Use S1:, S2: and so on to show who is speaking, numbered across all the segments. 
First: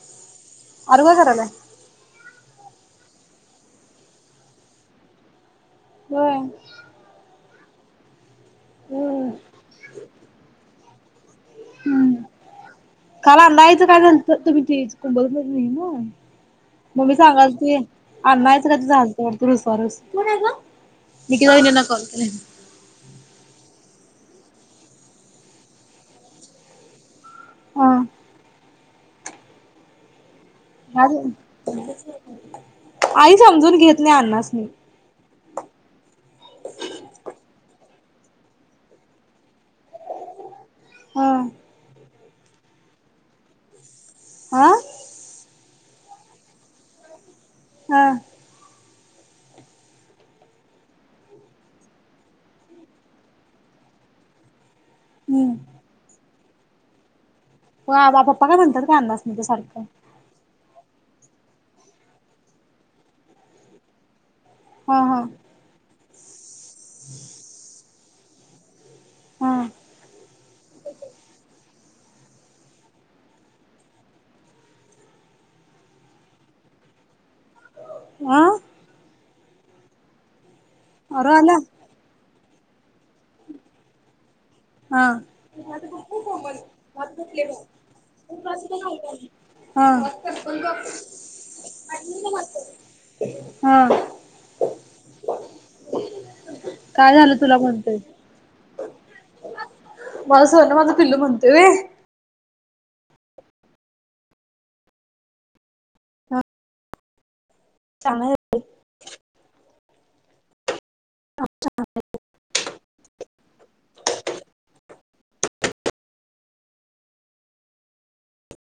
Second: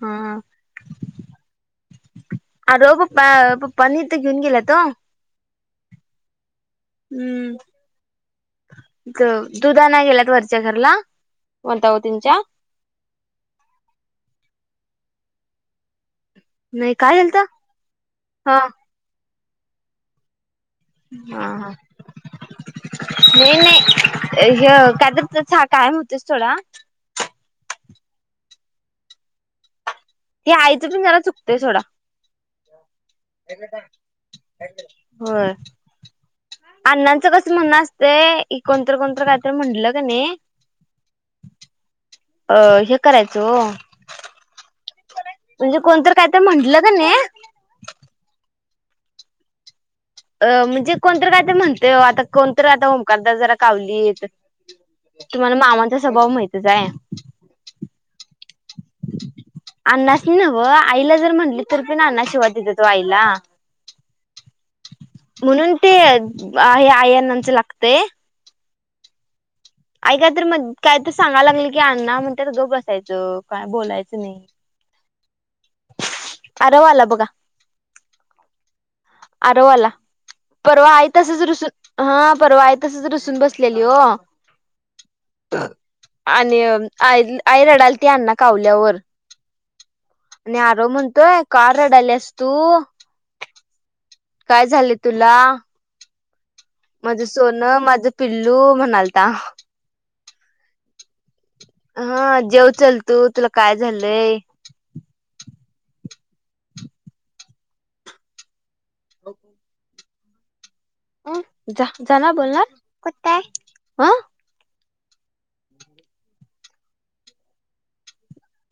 S1: हा.
S2: आरव करायलाय
S1: आरव पप्पा, पप्पांनी ते घेऊन गेल्यात ओ.
S2: होय.
S1: हम्म. द
S2: हम्म
S1: दुध आणाय गेल्यात वरच्या घरला, वताहतींच्य
S2: काला अंधायचं काय झालतं, तुम्ही ते कुंबज नाही ना. [inaudible]
S1: नाही
S2: मम्मी
S1: काय झालत
S2: सांगालती आण्यच
S1: हा
S2: काय तर झालतं पत रुस रुस तू का.
S1: हा
S2: निकी वहीनी नको.
S1: नाही नाही, ह तर कायम होतेस सोडा. हे आयचं पण
S2: हा
S1: जरा चुकतंय सोडा.
S2: आई समजून घेत नाही आण्णसनी..
S1: होय. अण्णांचा कसं म्हणणं असतंय, कोणतर कोणतर कायतर म्हटलं का नाही
S2: हा.
S1: अ हे करायचं ओ
S2: हा.
S1: म्हणजे कोणतर काय तर म्हंटलं क नाही
S2: हा.
S1: अ म्हणजे कोणतरी काय तरी म्हणते आता, कोणतरी आता ओमकारला जरा कावलीत
S2: हम्म
S1: तुम्हाला मामांचा स्वभाव माहितच आहे.
S2: हो आबा पप्पा काय म्हणतात का अण्णास नी ते सारखं
S1: नव्हं आईला जर म्हटली तरी पण अण्णा शिवाय देत होतो आईला.
S2: हा हा
S1: म्हणून ते अ हे आई अण्णाचा लागतंय.
S2: हा
S1: आई कायतर मग काय तर सांगयला लागलं की, अण्णा म्हणतेत गप बसायचं काय बोलायचं नाही. आरव आला बघा.
S2: आं
S1: आरव आला परवा आई
S2: आरव
S1: तसंच
S2: आला
S1: रुसून हा परवा आई तसच रुसून बसलेली हो.
S2: हा.
S1: आणि आई आई रडालती अण्णा कावल्यावर
S2: हां.
S1: आणि आरो म्हणतोय का रडायल्यास तु?
S2: हा.
S1: काय झाली तुला?
S2: काय
S1: माझं
S2: झालं तुला
S1: सोनं
S2: म्हणतोय.
S1: माझं पिल्लू म्हणालता.
S2: माझं सोना माझं पिल्लू म्हणतोय वेय.
S1: हा जेव चल तू तुला काय झालंय?
S2: [unintelligible]
S1: [unintelligible] जा जाणार बोलणार आहे [unintelligible] हां.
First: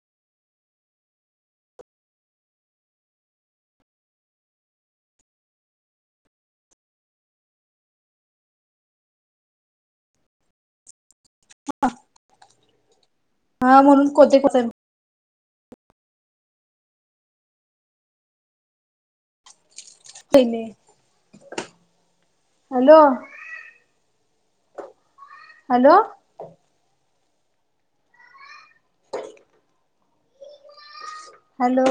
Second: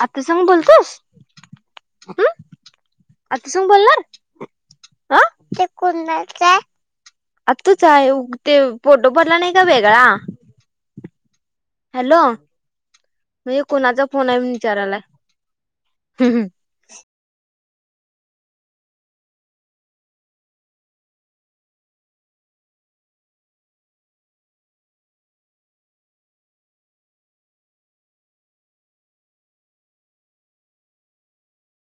S1: आत्या संग बोलतोयस उम्म आत्या संग बोलणार? आं. [unintelligible] आत्तूच आहे उ त्योव फोटो भरला नाय का वेगळा.
S2: आ हा.
S1: हॅलो म्हणजे कोणाचा फोन
S2: कोते
S1: आहे म्हणून
S2: कोते
S1: विचारायला.
S2: हिने हॅलो. हॅलो. हॅलो.